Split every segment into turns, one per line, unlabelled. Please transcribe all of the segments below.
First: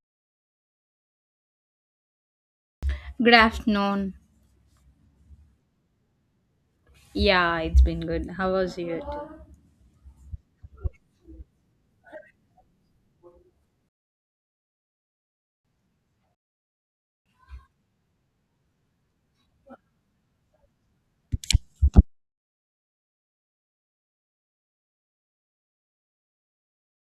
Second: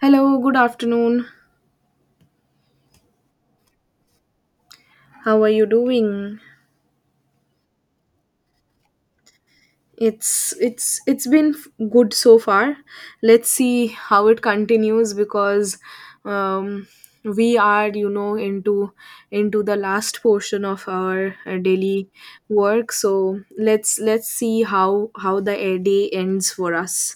Hello, good afternoon.
Good afternoon.
How are you doing?
Yeah, it's been good. How was it?
It's been good so far. Let's see how it continues, because um we are into the last portion of our daily work. So let's see how the day ends for us,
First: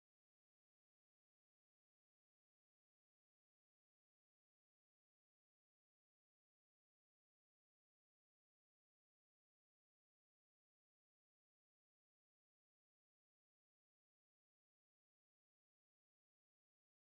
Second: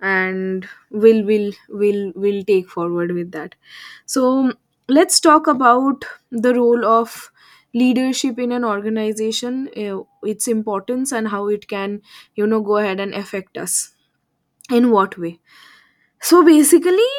and we'll will take forward with that. So let's talk about the role of leadership in an organization, its importance and how it can, you know, go ahead and affect us, in what way. So basically,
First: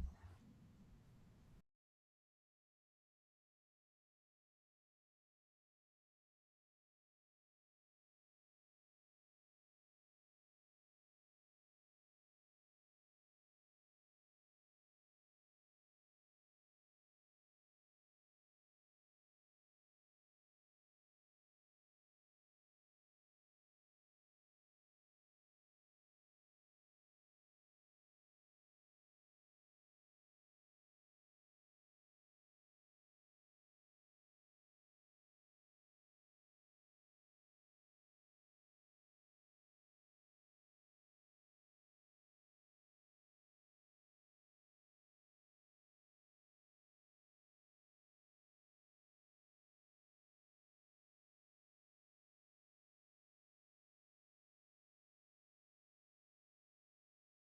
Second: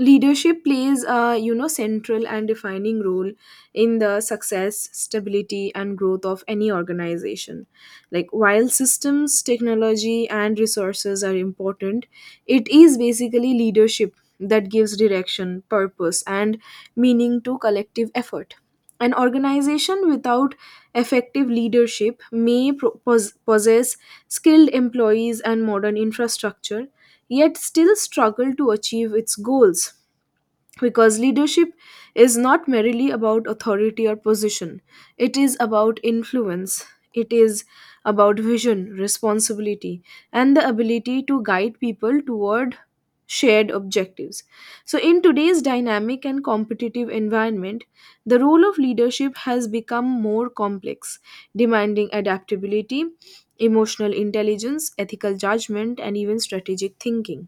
leadership plays a, you know, central and defining role in the success, stability and growth of any organization. Like, while systems, technology and resources are important, it is basically leadership that gives direction, purpose and meaning to collective effort. An organization without effective leadership may possess skilled employees and modern infrastructure, yet still struggle to achieve its goals, because leadership is not merely about authority or position. It is about influence. It is about vision, responsibility, and the ability to guide people toward shared objectives. So in today's dynamic and competitive environment, the role of leadership has become more complex, demanding adaptability, emotional intelligence, ethical judgment and even strategic thinking.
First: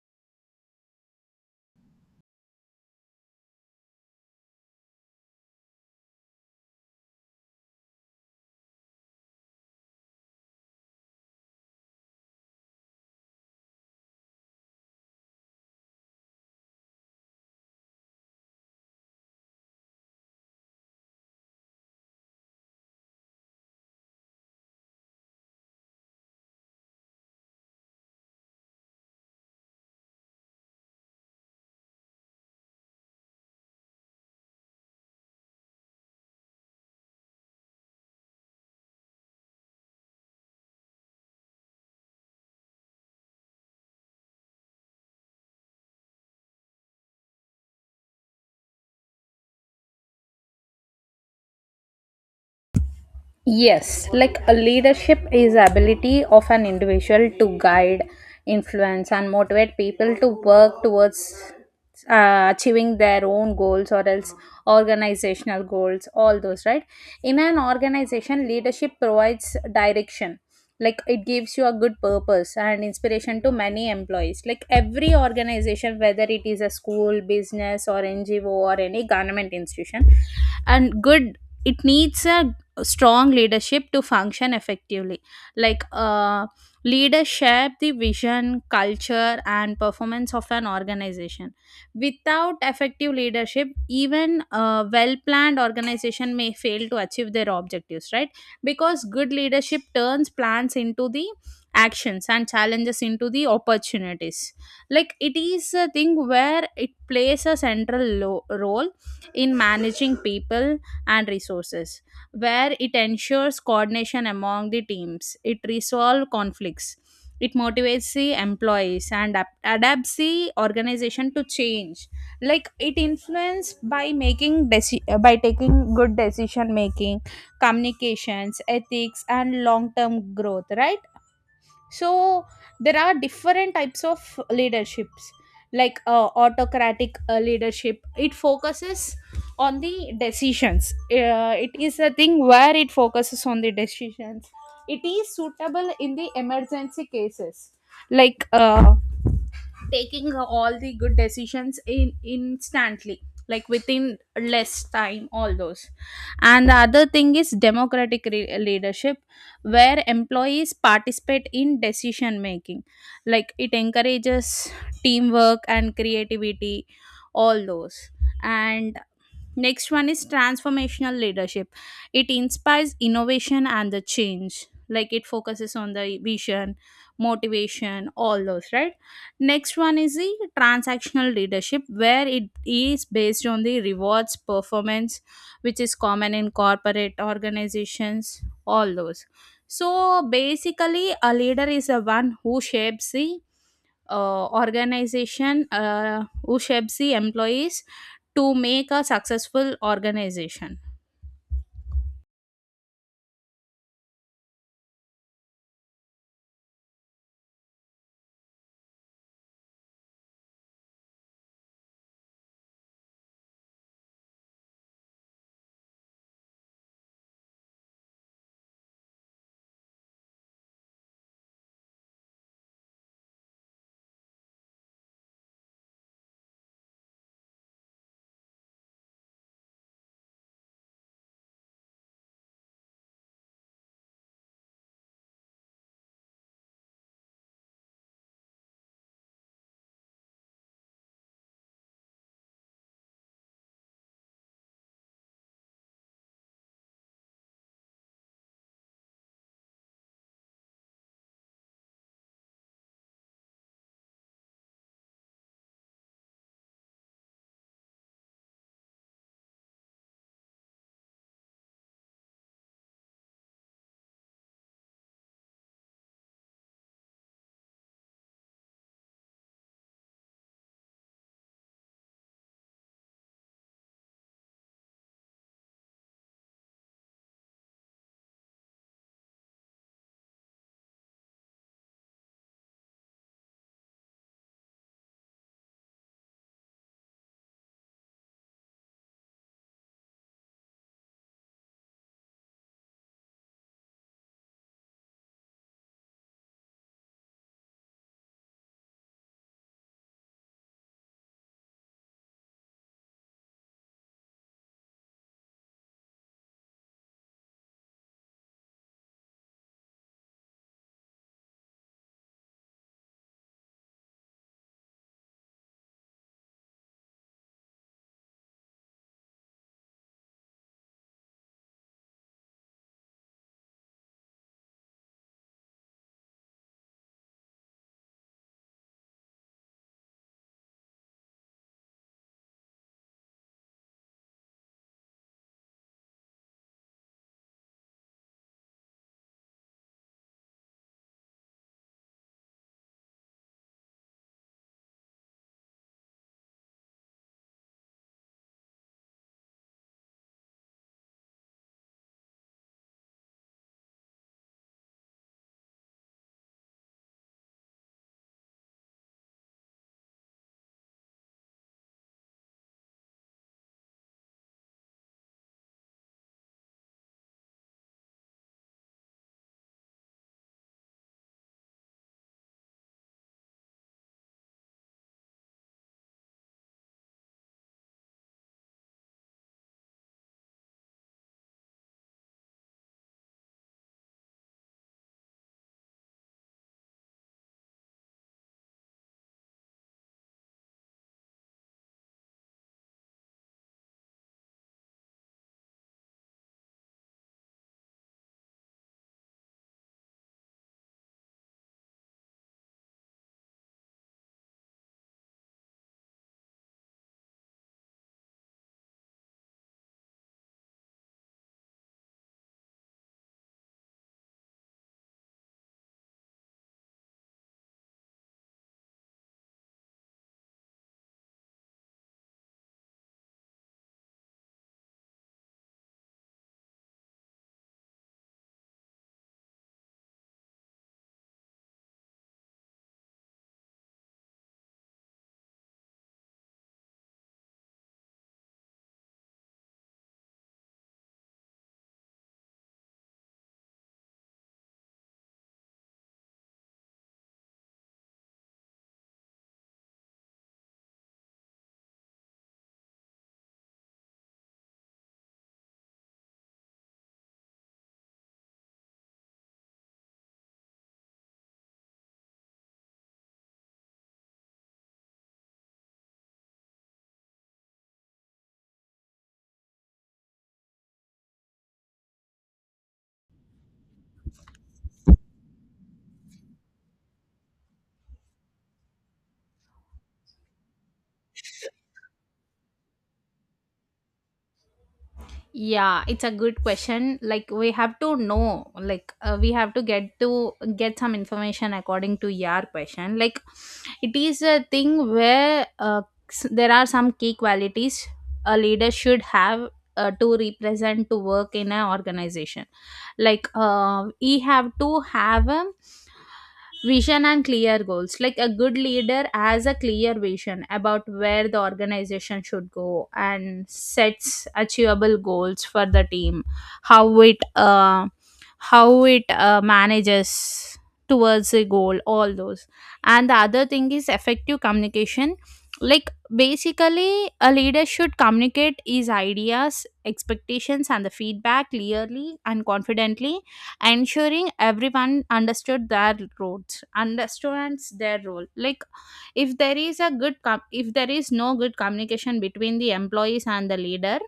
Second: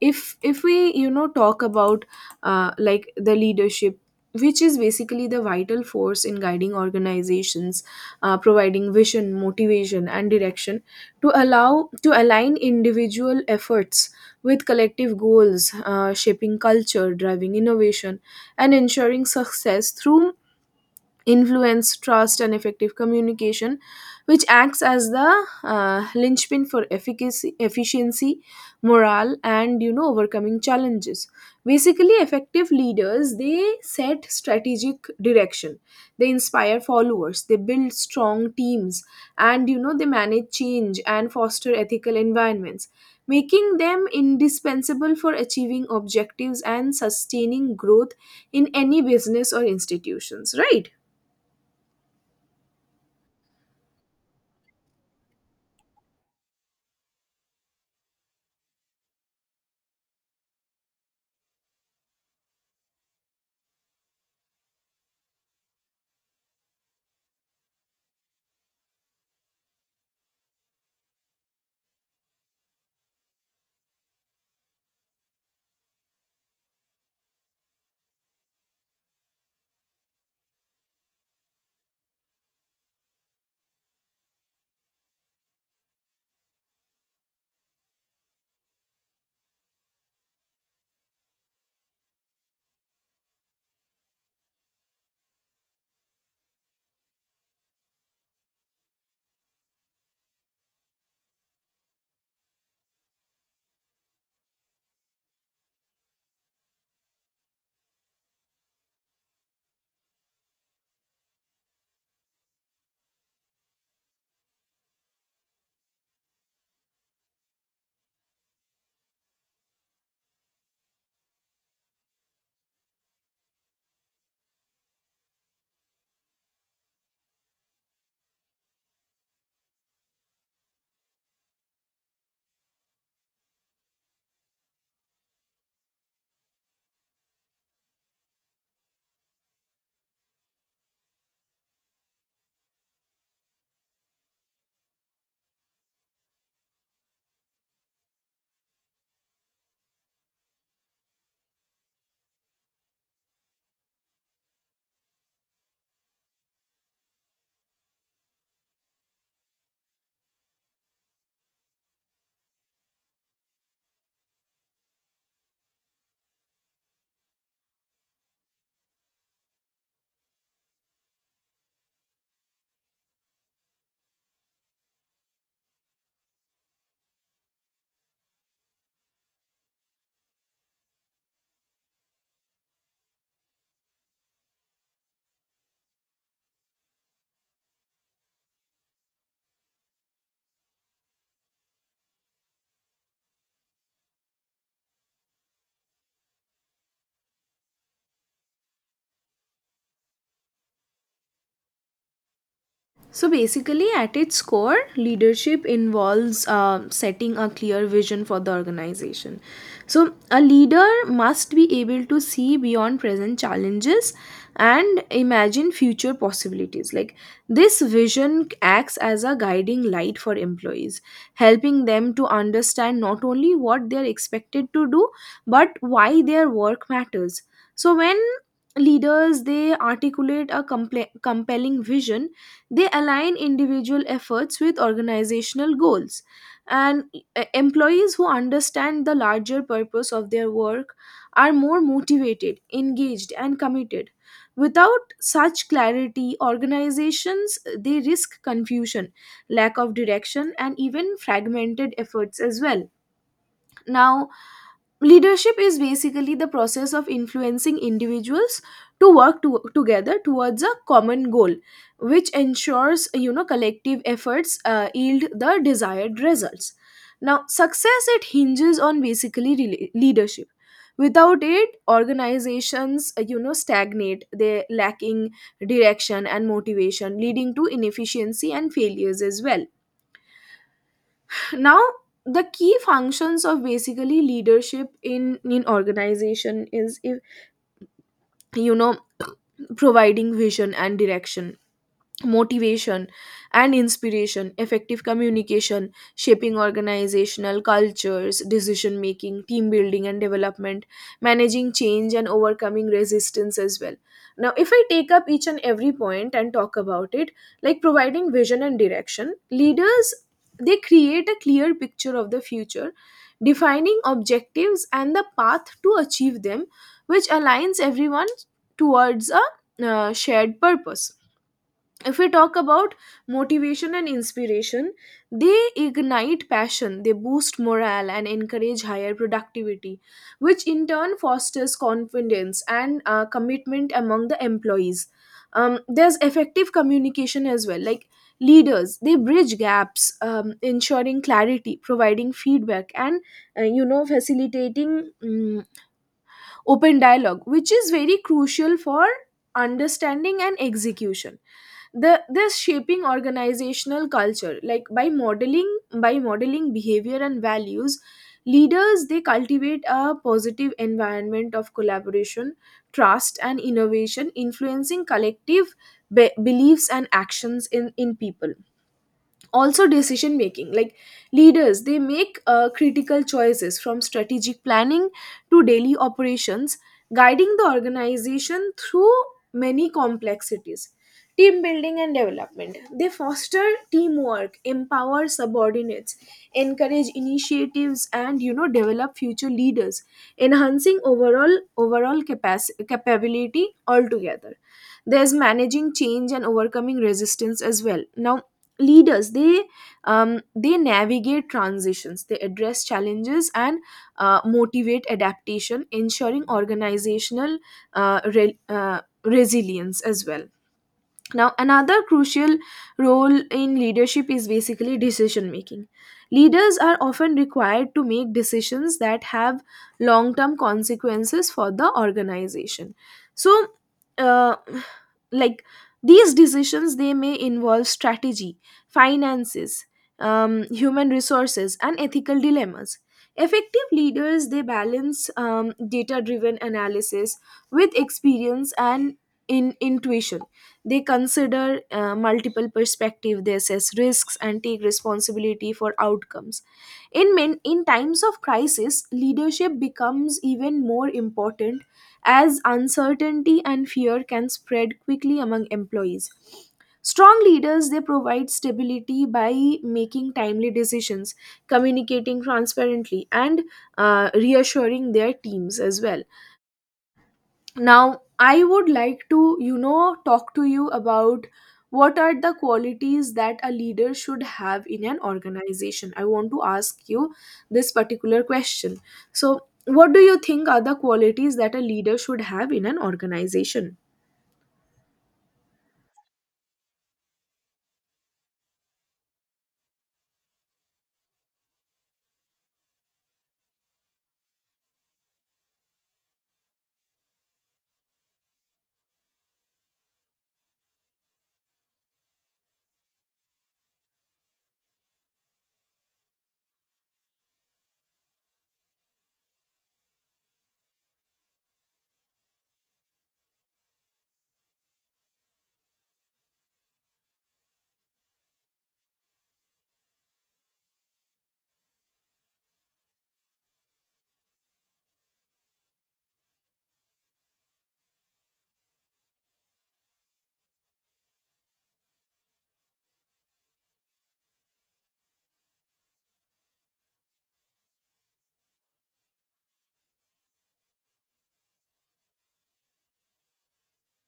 If we, you know, talk about, like, the leadership, which is basically the vital force in guiding organizations, providing vision, motivation and direction, to allow to align individual efforts with collective goals, shaping culture, driving innovation and ensuring success through influence, trust, and effective communication, which acts as the linchpin for efficacy, efficiency, morale, and, you know, overcoming challenges. Basically, effective leaders, they set strategic direction, they inspire followers, they build strong teams, and, you know, they manage change and foster ethical environments, making them indispensable for achieving objectives and sustaining growth in any business or institutions, right?
Yes, like a leadership is ability of an individual to guide, influence and motivate people to work towards achieving their own goals or else organizational goals, all those, right? In an organization, leadership provides direction. Like it gives you a good purpose and inspiration to many employees. Like every organization, whether it is a school, business, or NGO, or any government institution, and good it needs a strong leadership to function effectively. Like leaders shape the vision, culture and performance of an organization. Without effective leadership, even a well planned organization may fail to achieve their objectives, right? Because good leadership turns plans into the actions and challenges into the opportunities. Like, it is a thing where it plays a central role in managing people and resources, where it ensures coordination among the teams. It resolves conflicts. It motivates the employees and adapts the organization to change. Like, it influenced by making by taking good decision making, communications, ethics, and long term growth. Right, so there are different types of leaderships, like autocratic leadership. It focuses on the decisions. It is a thing where it focuses on the decisions. It is suitable in the emergency cases, like taking all the good decisions in instantly, like within less time, all those. And the other thing is democratic leadership, where employees participate in decision making. Like, it encourages teamwork and creativity, all those. And next one is transformational leadership. It inspires innovation and the change. Like it focuses on the vision, motivation, all those, right? Next one is the transactional leadership, where it is based on the rewards performance, which is common in corporate organizations, all those. So basically, a leader is the one who shapes the organization, who shapes the employees to make a successful organization.
So basically, at its core, leadership involves setting a clear vision for the organization. So, a leader must be able to see beyond present challenges and imagine future possibilities. Like, this vision acts as a guiding light for employees, helping them to understand not only what they're expected to do, but why their work matters. So, when leaders, they articulate a compelling vision, they align individual efforts with organizational goals, and employees who understand the larger purpose of their work are more motivated, engaged, and committed. Without such clarity, organizations, they risk confusion, lack of direction, and even fragmented efforts as well. Now, leadership is basically the process of influencing individuals to work to, together towards a common goal, which ensures, you know, collective efforts yield the desired results. Now success, it hinges on basically leadership. Without it, organizations, you know, stagnate, they lacking direction and motivation, leading to inefficiency and failures as well. Now, the key functions of basically leadership in organization is, if you know, providing vision and direction, motivation and inspiration, effective communication, shaping organizational cultures, decision making, team building and development, managing change and overcoming resistance as well. Now, if I take up each and every point and talk about it, like providing vision and direction, leaders, they create a clear picture of the future, defining objectives and the path to achieve them, which aligns everyone towards a shared purpose. If we talk about motivation and inspiration, they ignite passion, they boost morale and encourage higher productivity, which in turn fosters confidence and commitment among the employees. There's effective communication as well, like leaders, they bridge gaps, ensuring clarity, providing feedback and, you know, facilitating open dialogue, which is very crucial for understanding and execution. The this Shaping organizational culture, like by modeling behavior and values, leaders, they cultivate a positive environment of collaboration, trust and innovation, influencing collective beliefs and actions in people. Also decision making, like leaders, they make critical choices, from strategic planning to daily operations, guiding the organization through many complexities. Team building and development, they foster teamwork, empower subordinates, encourage initiatives and, you know, develop future leaders, enhancing overall capacity capability altogether. There's managing change and overcoming resistance as well. Now, leaders, they navigate transitions, they address challenges and motivate adaptation, ensuring organizational resilience as well. Now, another crucial role in leadership is basically decision making. Leaders are often required to make decisions that have long term consequences for the organization. So, uh, like, these decisions, they may involve strategy, finances, human resources, and ethical dilemmas. Effective leaders, they balance data driven analysis with experience and in intuition. They consider multiple perspective, they assess risks and take responsibility for outcomes. In times of crisis, leadership becomes even more important, as uncertainty and fear can spread quickly among employees. Strong leaders, they provide stability by making timely decisions, communicating transparently and, reassuring their teams as well. Now I would like to, you know, talk to you about what are the qualities that a leader should have in an organization. I want to ask you this particular question. So what do you think are the qualities that a leader should have in an organization?
Yeah, it's a good question. Like, we have to know, like we have to get some information according to your question. Like, it is a thing where there are some key qualities a leader should have to represent to work in an organization. Like we have to have a vision and clear goals. Like, a good leader has a clear vision about where the organization should go and sets achievable goals for the team. How it uh, how it manages towards a goal. All those. And the other thing is effective communication. Like basically, a leader should communicate his ideas, expectations, and the feedback clearly and confidently, ensuring everyone understood their roles understands their role. Like, if there is a good com- if there is no good communication between the employees and the leader,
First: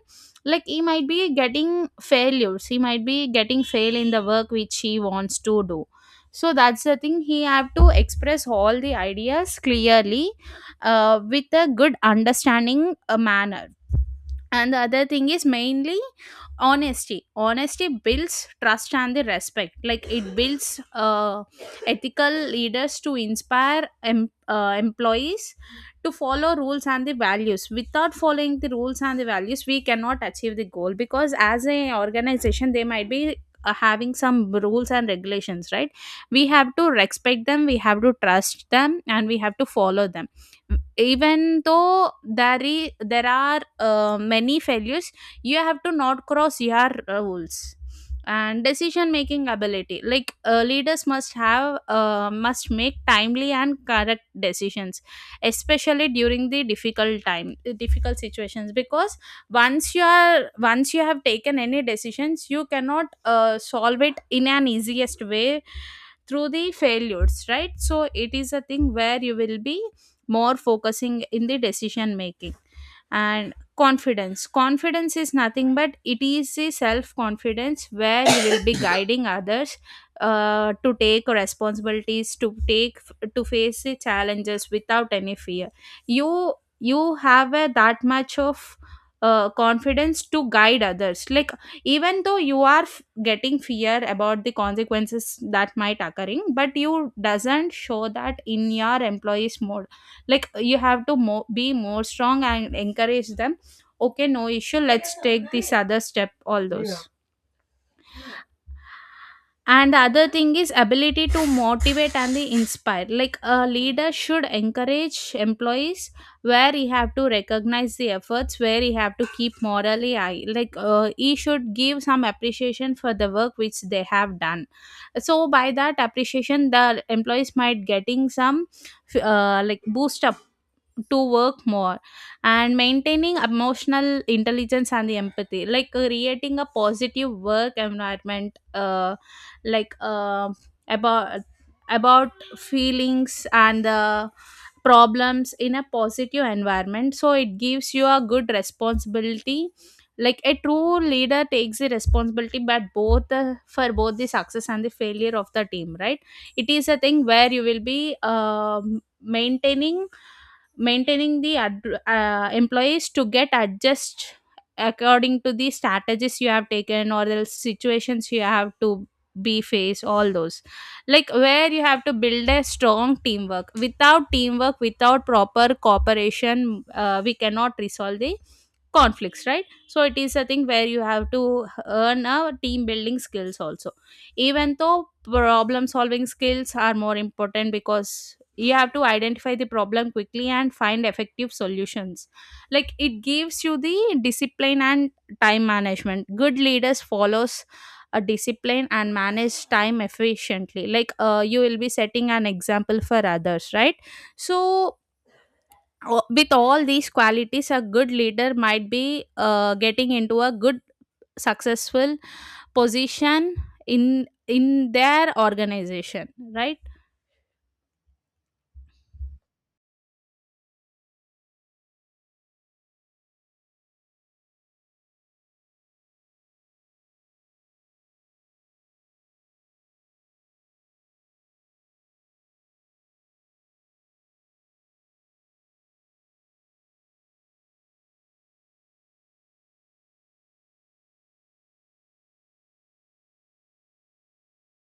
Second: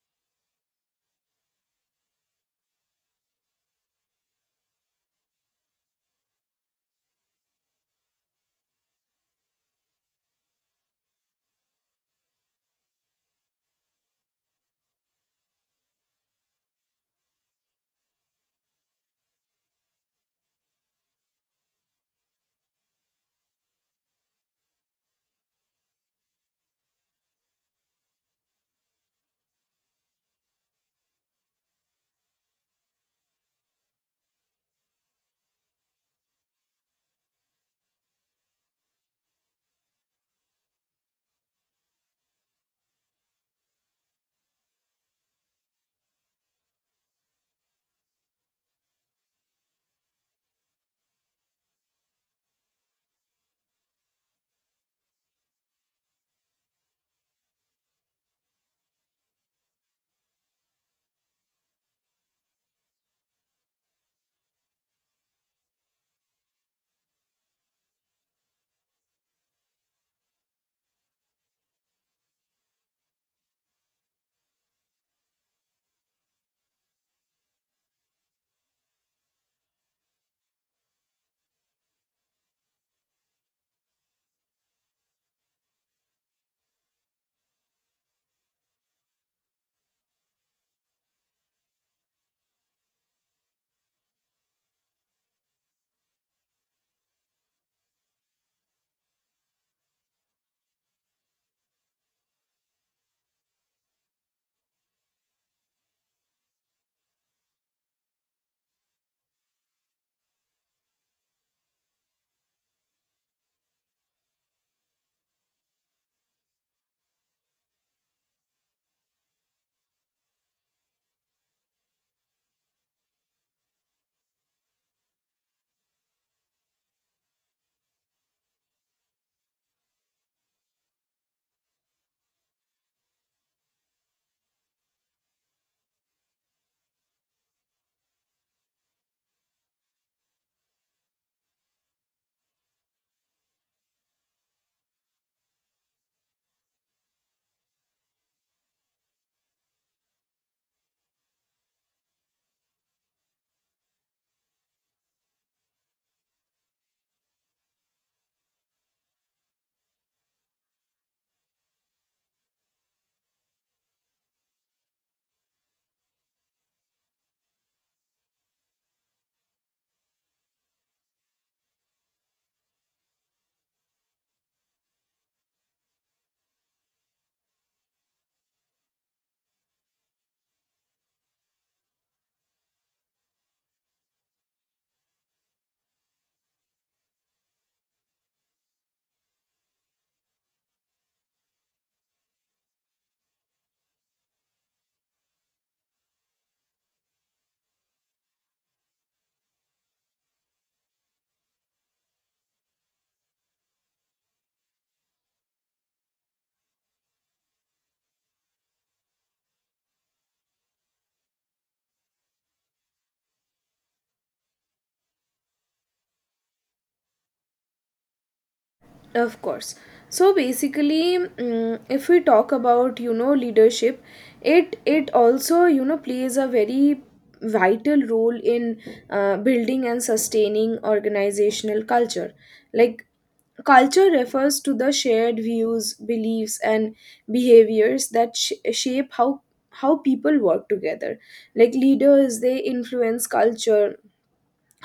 like, he might be getting failures, he might be getting fail in the work which he wants to do. So that's the thing, he have to express all the ideas clearly with a good understanding manner. And the other thing is mainly honesty. Honesty builds trust and the respect. Like, it builds ethical leaders to inspire employees to follow rules and the values. Without following the rules and the values, we cannot achieve the goal, because as a organization, they might be having some rules and regulations, right? We have to respect them, we have to trust them and we have to follow them, even though there are many failures. You have to not cross your rules. And decision making ability, like leaders must make timely and correct decisions, especially during the difficult situations. Because once you have taken any decisions, you cannot solve it in an easiest way through the failures, right? So it is a thing where you will be more focusing in the decision making. And confidence, confidence is nothing but it is the self confidence, where you will be guiding others to take responsibilities, to take, to face the challenges without any fear. you that much of confidence to guide others. Like, even though you are getting fear about the consequences that might occurring, but you doesn't show that in your employees mode. Like, you have to be more strong and encourage them. Okay, no issue, let's take this other step, all yeah, those. And the other thing is ability to motivate and the inspire. Like, a leader should encourage employees, where he have to recognize the efforts, where he have to keep morally high. Like he should give some appreciation for the work which they have done. So by that appreciation, the employees might getting some like boost up to work more. And maintaining emotional intelligence and the empathy, like creating a positive work environment, like uh, about about feelings and the problems in a positive environment. So it gives you a good responsibility. Like, a true leader takes the responsibility, but both the, for both the success and the failure of the team, right? It is a thing where you will be maintaining the employees to get adjust according to the strategies you have taken or the situations you have to be face, all those. Like, where you have to build a strong teamwork. Without teamwork, without proper cooperation, we cannot resolve the conflicts, right? So it is a thing where you have to earn a team building skills also. Even though problem solving skills are more important, because you have to identify the problem quickly and find effective solutions. Like, it gives you the discipline and time management. Good leaders follows a discipline and manage time efficiently. Like you will be setting an example for others, right? So, with all these qualities, a good leader might be getting into a good successful position in their organization, right?
Of course. So basically, if we talk about, you know, leadership, it also, you know, plays a very vital role in building and sustaining organizational culture. Like, culture refers to the shared views, beliefs, and behaviors that shape how people work together. Like, leaders, they influence culture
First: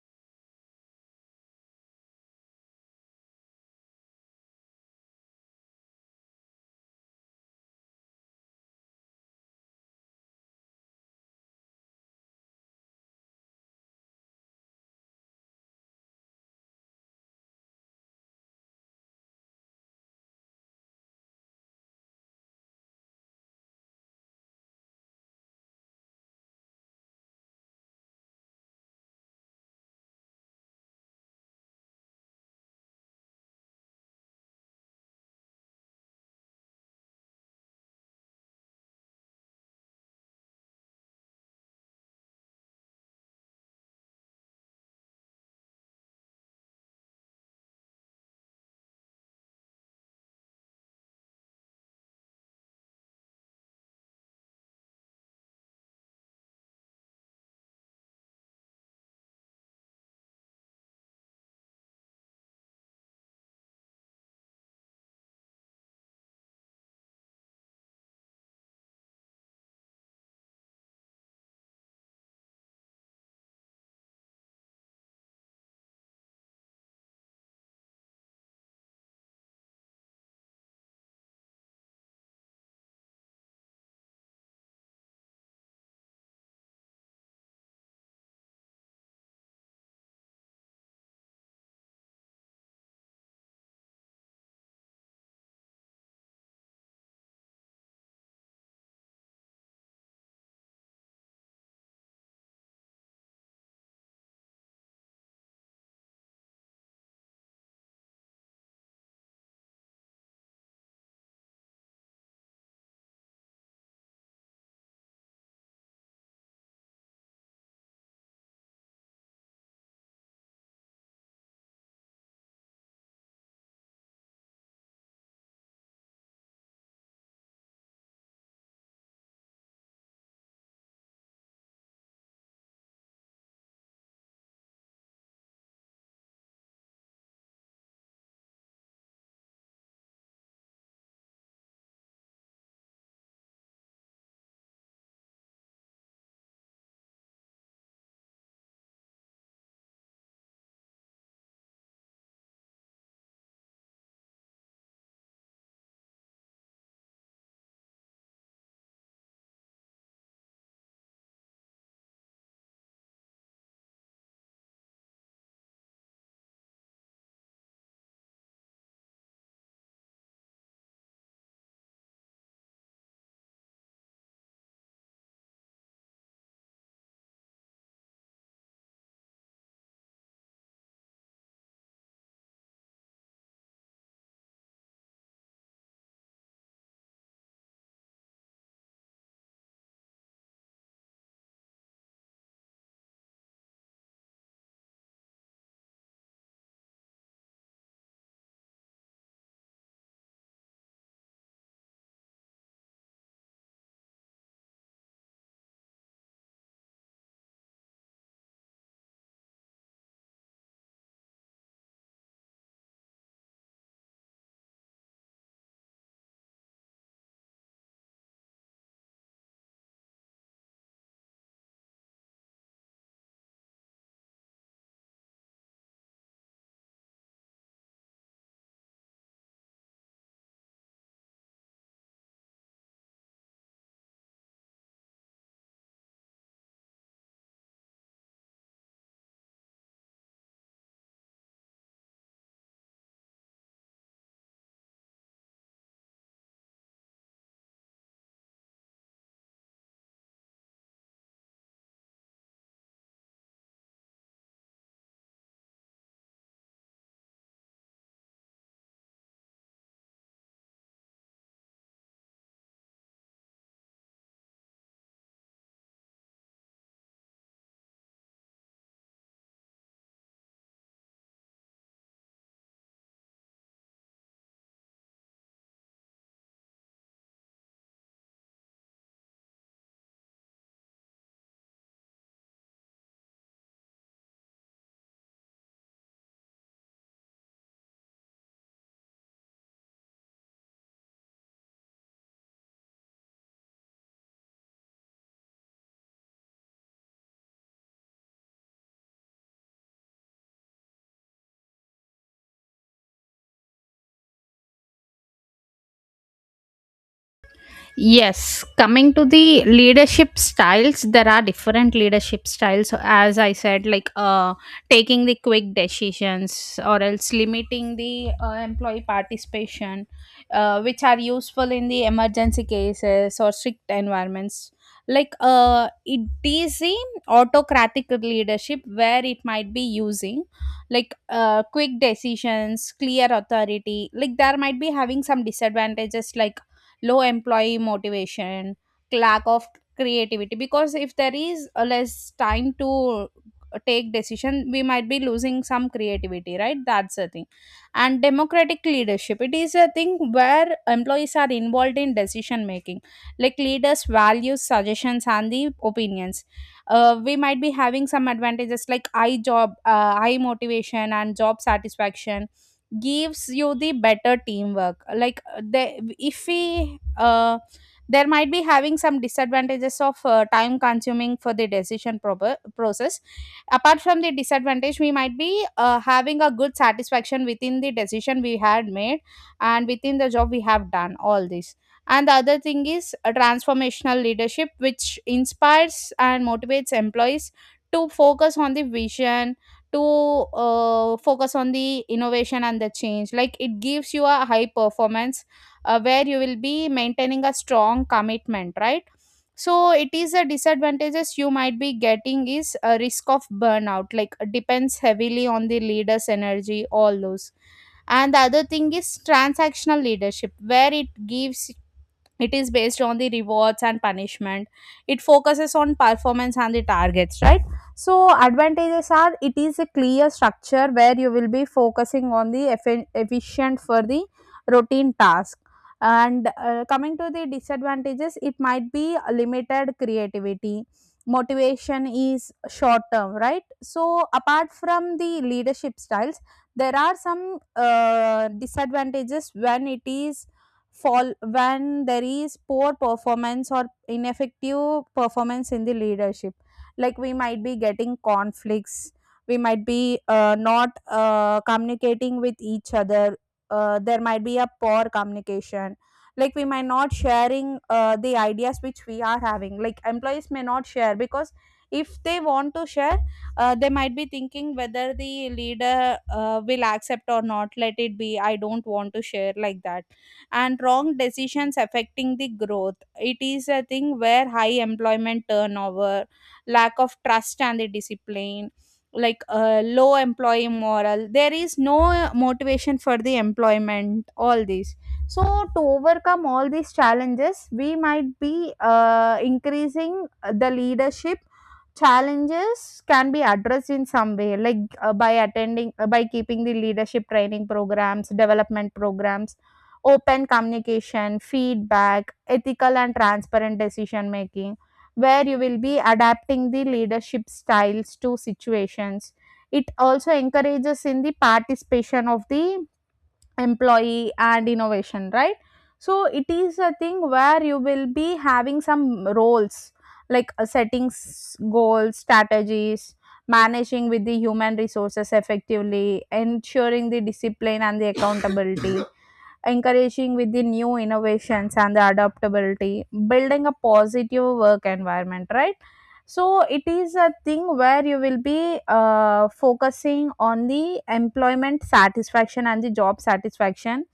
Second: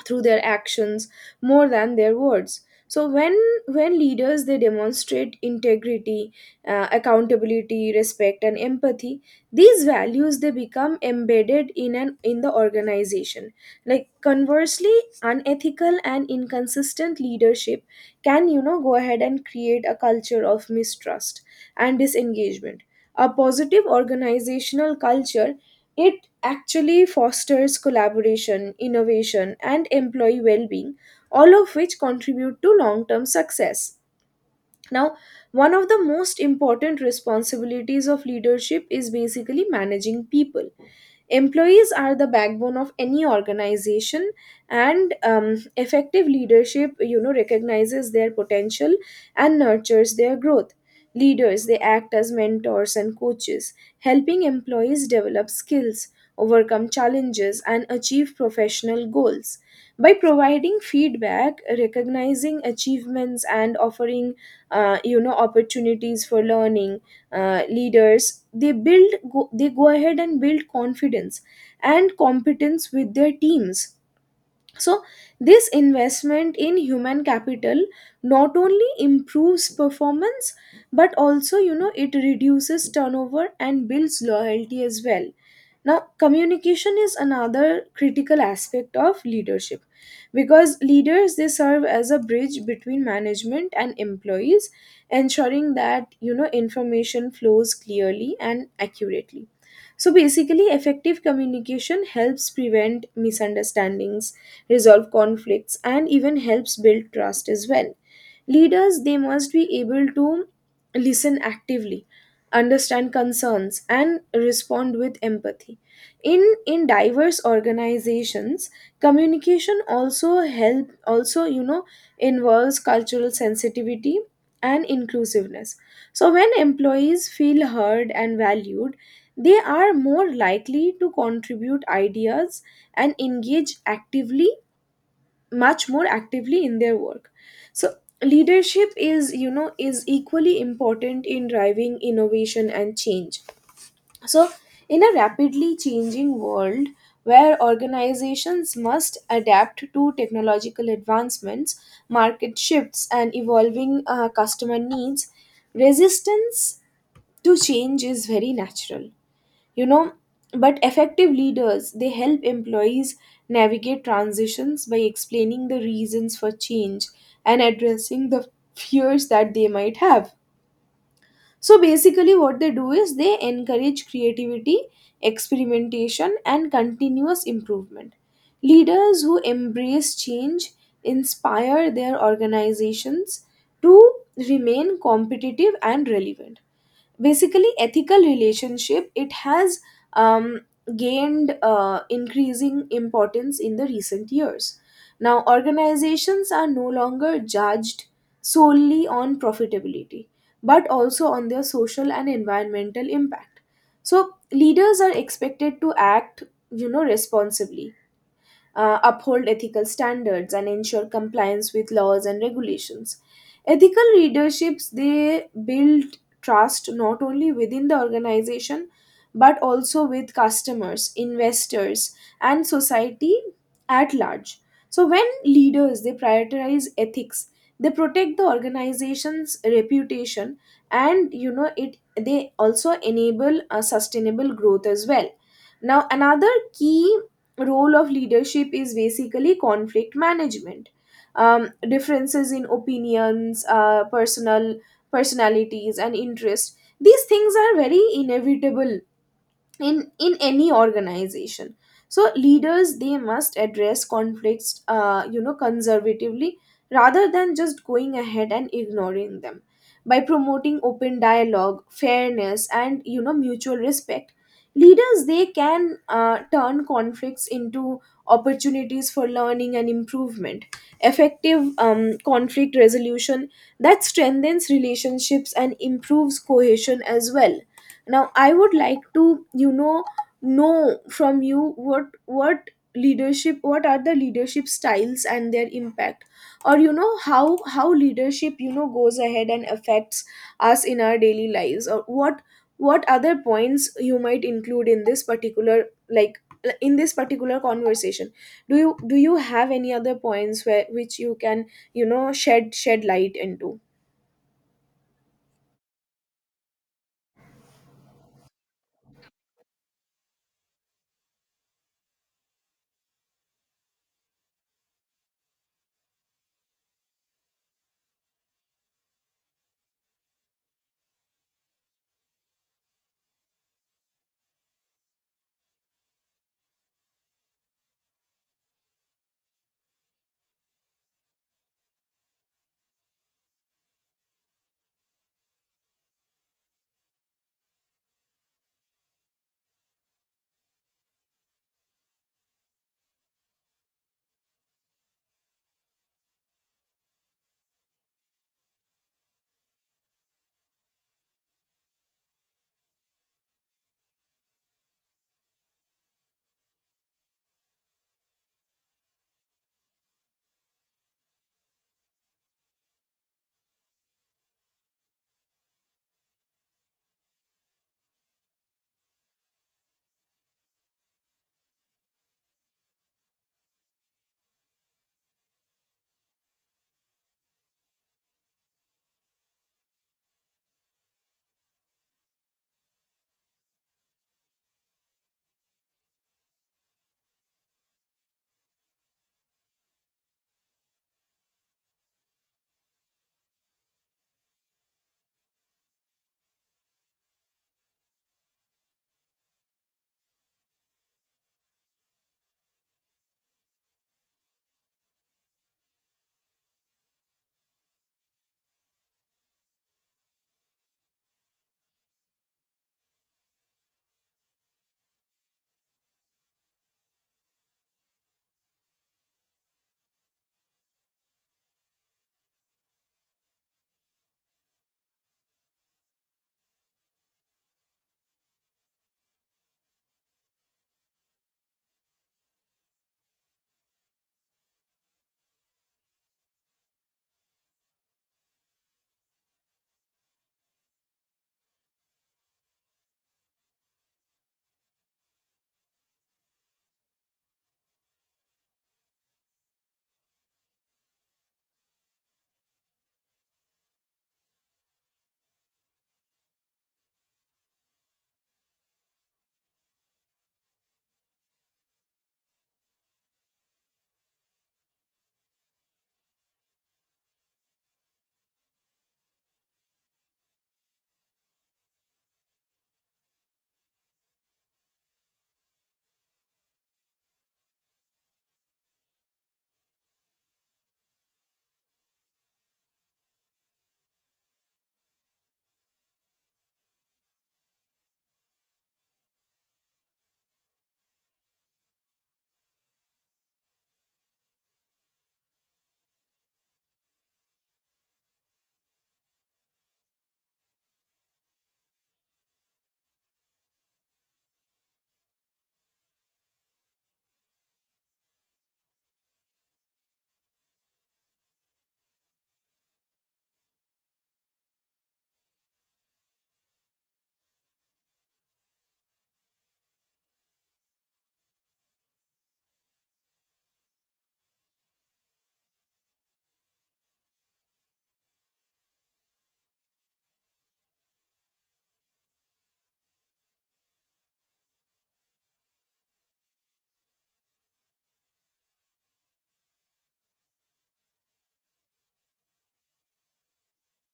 through their actions more than their words. So when leaders, they demonstrate integrity, accountability, respect and empathy, these values, they become embedded in an in the organization. Like, conversely, unethical and inconsistent leadership can, you know, go ahead and create a culture of mistrust and disengagement. A positive organizational culture, it actually fosters collaboration, innovation, and employee well being, all of which contribute to long term success. Now, one of the most important responsibilities of leadership is basically managing people. Employees are the backbone of any organization, and, effective leadership, you know, recognizes their potential and nurtures their growth. Leaders, they act as mentors and coaches, helping employees develop skills, overcome challenges, and achieve professional goals. By providing feedback, recognizing achievements, and offering, you know, opportunities for learning, leaders, they they go ahead and build confidence and competence with their teams. So, this investment in human capital not only improves performance, but also, you know, it reduces turnover and builds loyalty as well. Now, communication is another critical aspect of leadership, because leaders, they serve as a bridge between management and employees, ensuring that, you know, information flows clearly and accurately. So basically, effective communication helps prevent misunderstandings, resolve conflicts, and even helps build trust as well. Leaders, they must be able to listen actively, understand concerns, and respond with empathy. In diverse organizations, communication also help also you know, involves cultural sensitivity and inclusiveness. So, when employees feel heard and valued, they are more likely to contribute ideas and engage actively, much more actively in their work. So, leadership is, you know, is equally important in driving innovation and change. So, in a rapidly changing world where organizations must adapt to technological advancements, market shifts, and evolving customer needs, resistance to change is very natural, you know, but effective leaders, they help employees navigate transitions by explaining the reasons for change and addressing the fears that they might have. So basically, what they do is, they encourage creativity, experimentation and continuous improvement. Leaders who embrace change inspire their organizations to remain competitive and relevant. Basically, ethical relationship, it has um, gained increasing importance in the recent years. Now, organizations are no longer judged solely on profitability, but also on their social and environmental impact. So leaders are expected to act, you know, responsibly, uphold ethical standards and ensure compliance with laws and regulations. Ethical leaderships, they build trust not only within the organization, but also with customers, investors and society at large. So when leaders, they prioritize ethics, they protect the organization's reputation and, you know, it they also enable a sustainable growth as well. Now, another key role of leadership is basically conflict management. Differences in opinions, personalities and interest, these things are very inevitable in any organization. So leaders, they must address conflicts, you know, conservatively, rather than just going ahead and ignoring them. By promoting open dialogue, fairness and, you know, mutual respect, leaders, they can turn conflicts into opportunities for learning and improvement. Effective conflict resolution, that strengthens relationships and improves cohesion as well. Now I would like to, you know from you what leadership, what are the leadership styles and their impact, or, you know, how leadership, you know, goes ahead and affects us in our daily lives, or what other points you might include in this particular, like, in this particular conversation. Do you do you have any other points where which you can you know shed light into?
Yes, coming to the leadership styles, there are different leadership styles. So as I said, like taking the quick decisions or else limiting the employee participation, which are useful in the emergency cases or strict environments. Like it is the autocratic leadership, where it might be using, like quick decisions, clear authority. Like, there might be having some disadvantages like low employee motivation, lack of creativity, because if there is less time to take decision, we might be losing some creativity, right? That's the thing. And democratic leadership, it is a thing where employees are involved in decision making. Like, leaders values suggestions and the opinions. We might be having some advantages like high job, high motivation and job satisfaction, gives you the better teamwork. Like they, if we there might be having some disadvantages of time consuming for the decision proper process. Apart from the disadvantage, we might be having a good satisfaction within the decision we had made and within the job we have done, all this. And the other thing is a transformational leadership, which inspires and motivates employees to focus on the vision, to focus on the innovation and the change. Like, it gives you a high performance, where you will be maintaining a strong commitment, right? So it is a disadvantages you might be getting is a risk of burnout, like depends heavily on the leader's energy, all those. And the other thing is transactional leadership, where it gives, it is based on the rewards and punishment. It focuses on performance and the targets, right? So advantages are, it is a clear structure, where you will be focusing on the efficient for the routine task. And coming to the disadvantages, it might be limited creativity. Motivation is short term, right? So apart from the leadership styles, there are some disadvantages when it is fall, when there is poor performance or ineffective performance in the leadership. Like, we might be getting conflicts. We might be not communicating with each other. There might be a poor communication. Like, we might not sharing the ideas which we are having. Like, employees may not share, because if they want to share, they might be thinking whether the leader will accept or not, let it be, I don't want to share, like that. And wrong decisions affecting the growth. It is a thing where high employment turnover, lack of trust and the discipline, like low employee moral. There is no motivation for the employment, all these. So, to overcome all these challenges, we might be increasing the leadership challenges can be addressed in some way, like by attending, by keeping the leadership training programs, development programs, open communication, feedback, ethical and transparent decision making, where you will be adapting the leadership styles to situations. It also encourages in the participation of the employee and innovation, right? So it is a thing where you will be having some roles, like setting goals, strategies, managing with the human resources effectively, ensuring the discipline and the accountability, encouraging with the new innovations and the adaptability, building a positive work environment, right? So it is a thing where you will be focusing on the employment satisfaction and the job satisfaction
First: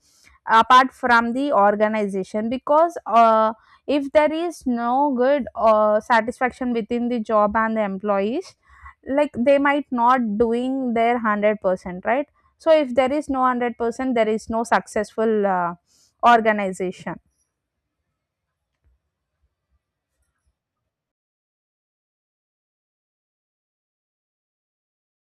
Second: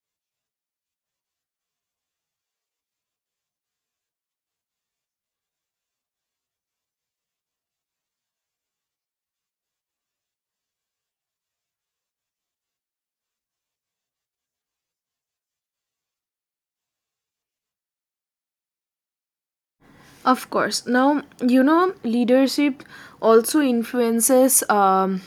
apart from the organization, because if there is no good satisfaction within the job and the employees, like they might not doing their 100%, right? So if there is no 100%, there is no successful organization.
Of course. Now, you know, leadership also influences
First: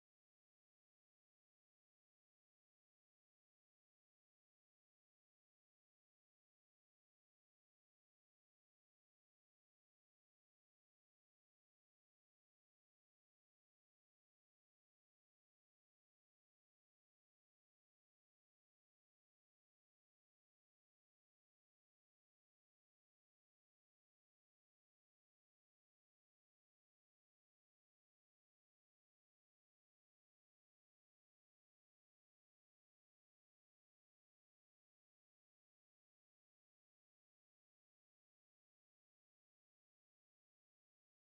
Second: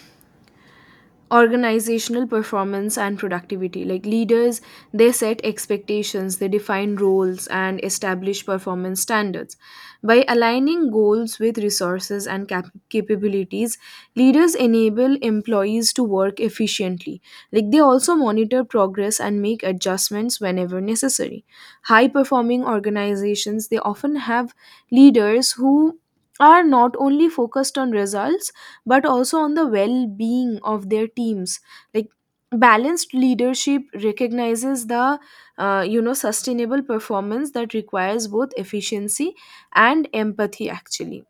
organizational performance and productivity, like leaders, they set expectations, they define roles and establish performance standards. By aligning goals with resources and capabilities, leaders enable employees to work efficiently. Like, they also monitor progress and make adjustments whenever necessary. High performing organizations, they often have leaders who are not only focused on results but also on the well being of their teams. Like, balanced leadership recognizes the you know sustainable performance that requires both efficiency and empathy actually.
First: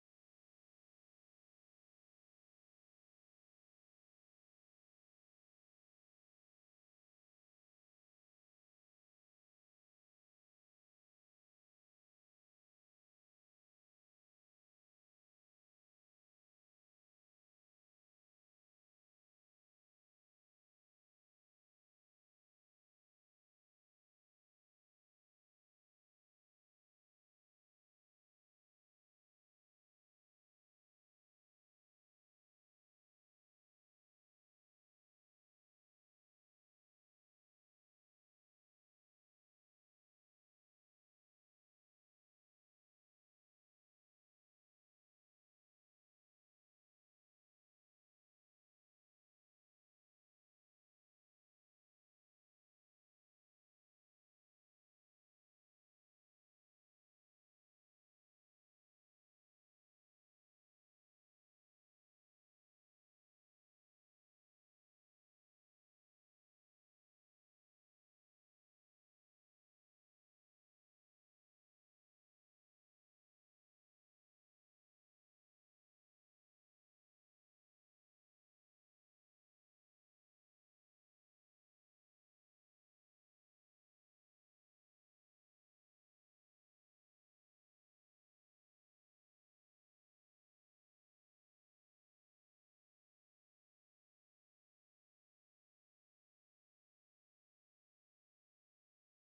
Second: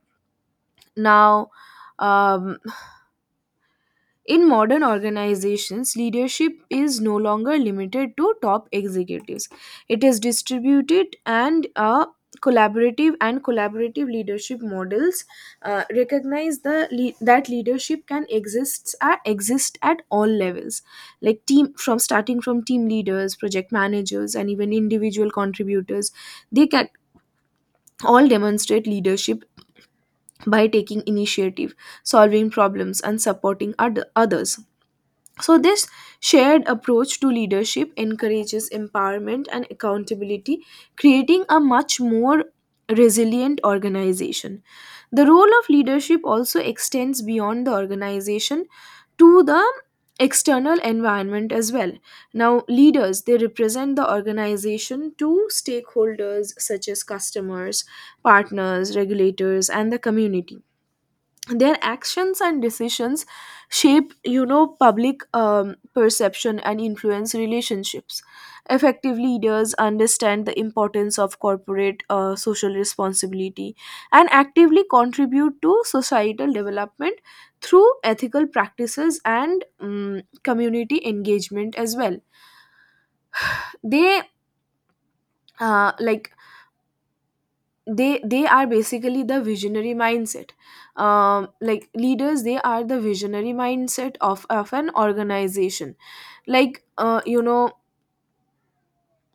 Now, um, in modern organizations, leadership is no longer limited to top executives. It is distributed and a collaborative, and collaborative leadership models recognize the that leadership can exists at, exist at all levels, like team from starting from team leaders, project managers, and even individual contributors. They can all demonstrate leadership by taking initiative, solving problems, and supporting other, others. So this shared approach to leadership encourages empowerment and accountability, creating a much more resilient organization. The role of leadership also extends beyond the organization to the external environment as well. Now, leaders, they represent the organization to stakeholders such as customers, partners, regulators, and the community. Their actions and decisions shape, you know, public perception and influence relationships. Effective leaders understand the importance of corporate social responsibility and actively contribute to societal development through ethical practices and community engagement as well. They like, they are basically the visionary mindset. Like, leaders, they are the visionary mindset of an organization. Like, you know,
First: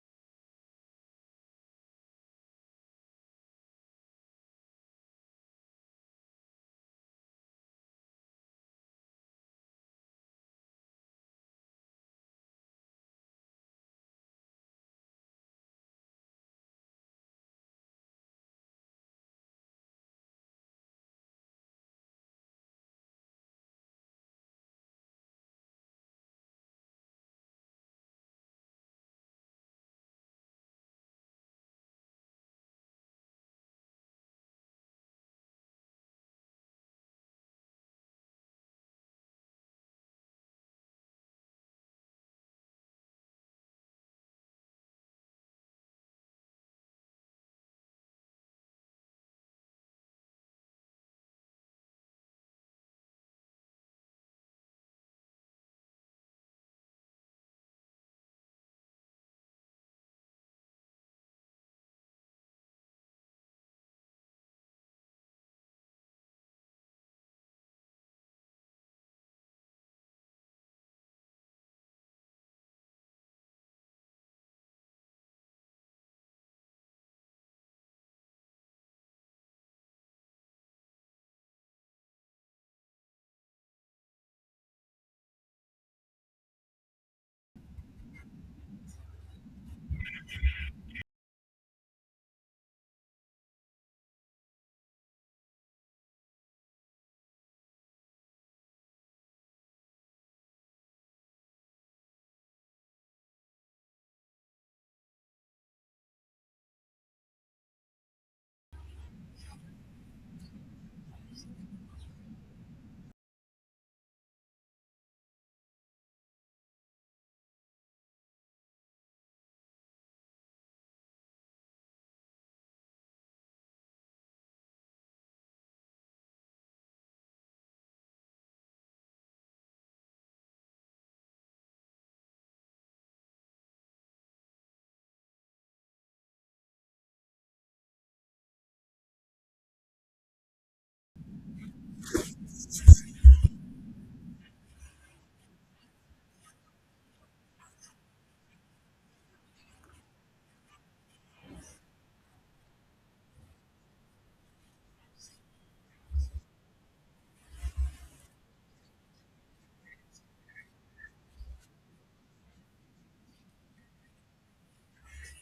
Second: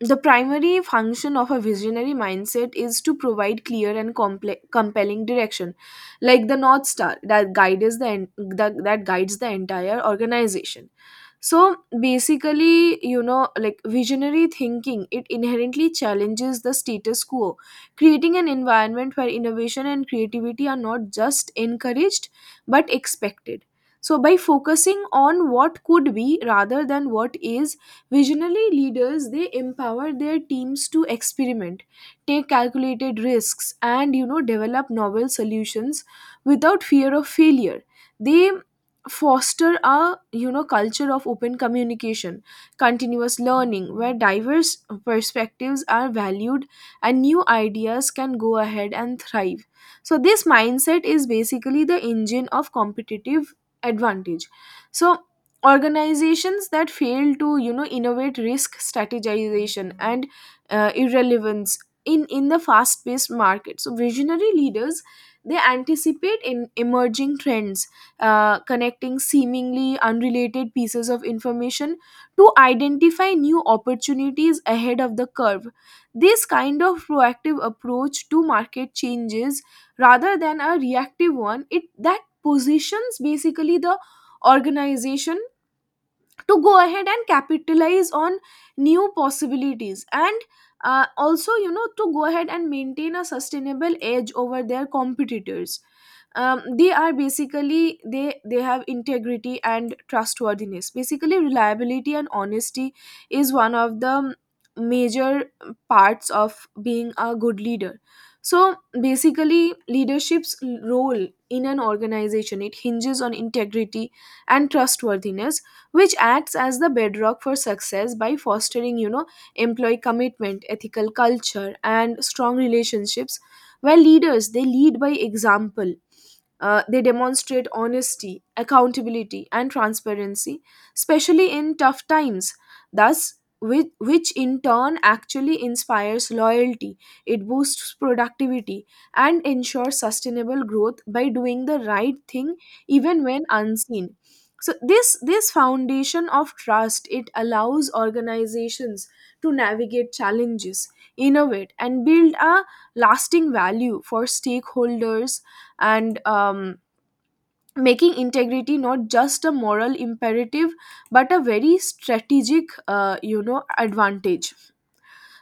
the primary function of a visionary mindset is to provide clear and compelling direction, like the North Star that guides the, that, that guides the entire organization. So basically, you know, like visionary thinking, it inherently challenges the status quo, creating an environment where innovation and creativity are not just encouraged but expected. So by focusing on what could be rather than what is, visionary leaders, they empower their teams to experiment, take calculated risks, and you know develop novel solutions without fear of failure. They foster a, you know, culture of open communication, continuous learning, where diverse perspectives are valued and new ideas can go ahead and thrive. So this mindset is basically the engine of competitive advantage. So organizations that fail to, you know, innovate risk strategization and irrelevance in the fast paced market. So visionary leaders, they anticipate in emerging trends, connecting seemingly unrelated pieces of information to identify new opportunities ahead of the curve. This kind of proactive approach to market changes rather than a reactive one, it, that positions basically the organization to go ahead and capitalize on new possibilities and also, you know, to go ahead and maintain a sustainable edge over their competitors. They are basically, they have integrity and trustworthiness. Basically reliability and honesty is one of the major parts of being a good leader. So basically, leadership's role in an organization, it hinges on integrity and trustworthiness, which acts as the bedrock for success by fostering, you know, employee commitment, ethical culture, and strong relationships, where leaders, they lead by example. They demonstrate honesty, accountability, and transparency, especially in tough times. Thus, which in turn actually inspires loyalty, it boosts productivity, and ensures sustainable growth by doing the right thing even when unseen. So this foundation of trust, it allows organizations to navigate challenges, innovate, and build a lasting value for stakeholders. And making integrity not just a moral imperative but a very strategic, you know, advantage.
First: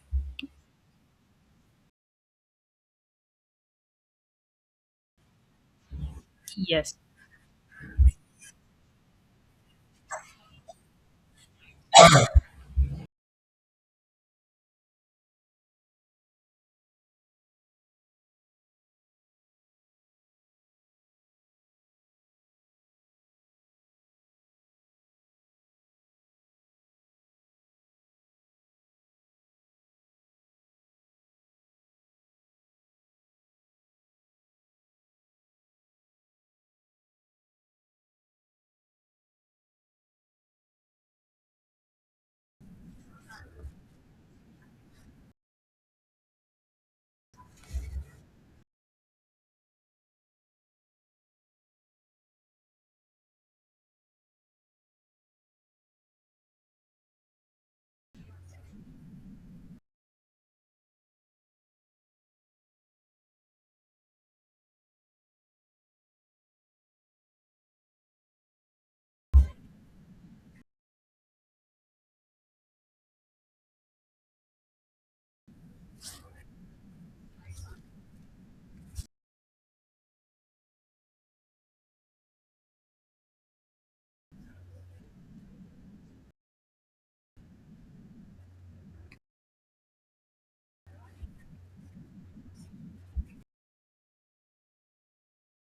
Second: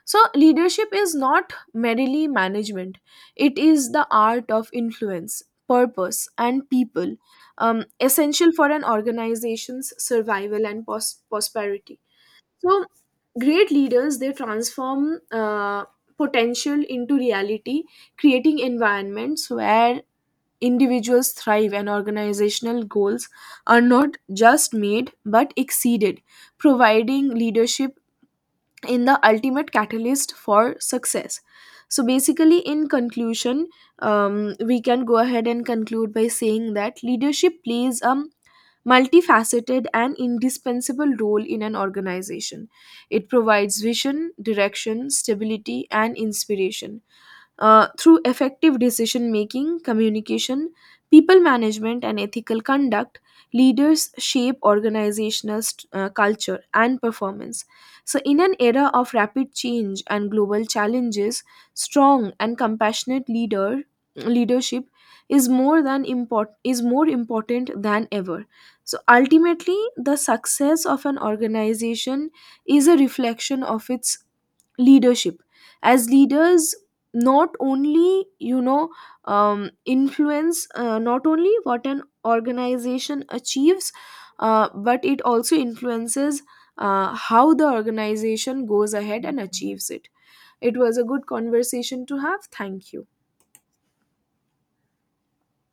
So leadership is not merely management, it is the art of influence, purpose, and people. Essential for an organization's survival and prosperity. So great leaders, they transform potential into reality, creating environments where individuals thrive and organizational goals are not just made but exceeded, providing leadership in the ultimate catalyst for success. So basically, in conclusion, we can go ahead and conclude by saying that leadership plays a multifaceted and indispensable role in an organization. It provides vision, direction, stability, and inspiration. Through effective decision making, communication, people management, and ethical conduct, leaders shape organizational culture and performance. So in an era of rapid change and global challenges, strong and compassionate leadership is more than import is more important than ever. So ultimately, the success of an organization is a reflection of its leadership. As leaders, not only, you know, influence, not only what an organization achieves, but it also influences how the organization goes ahead and achieves it. It was a good conversation to have. Thank you.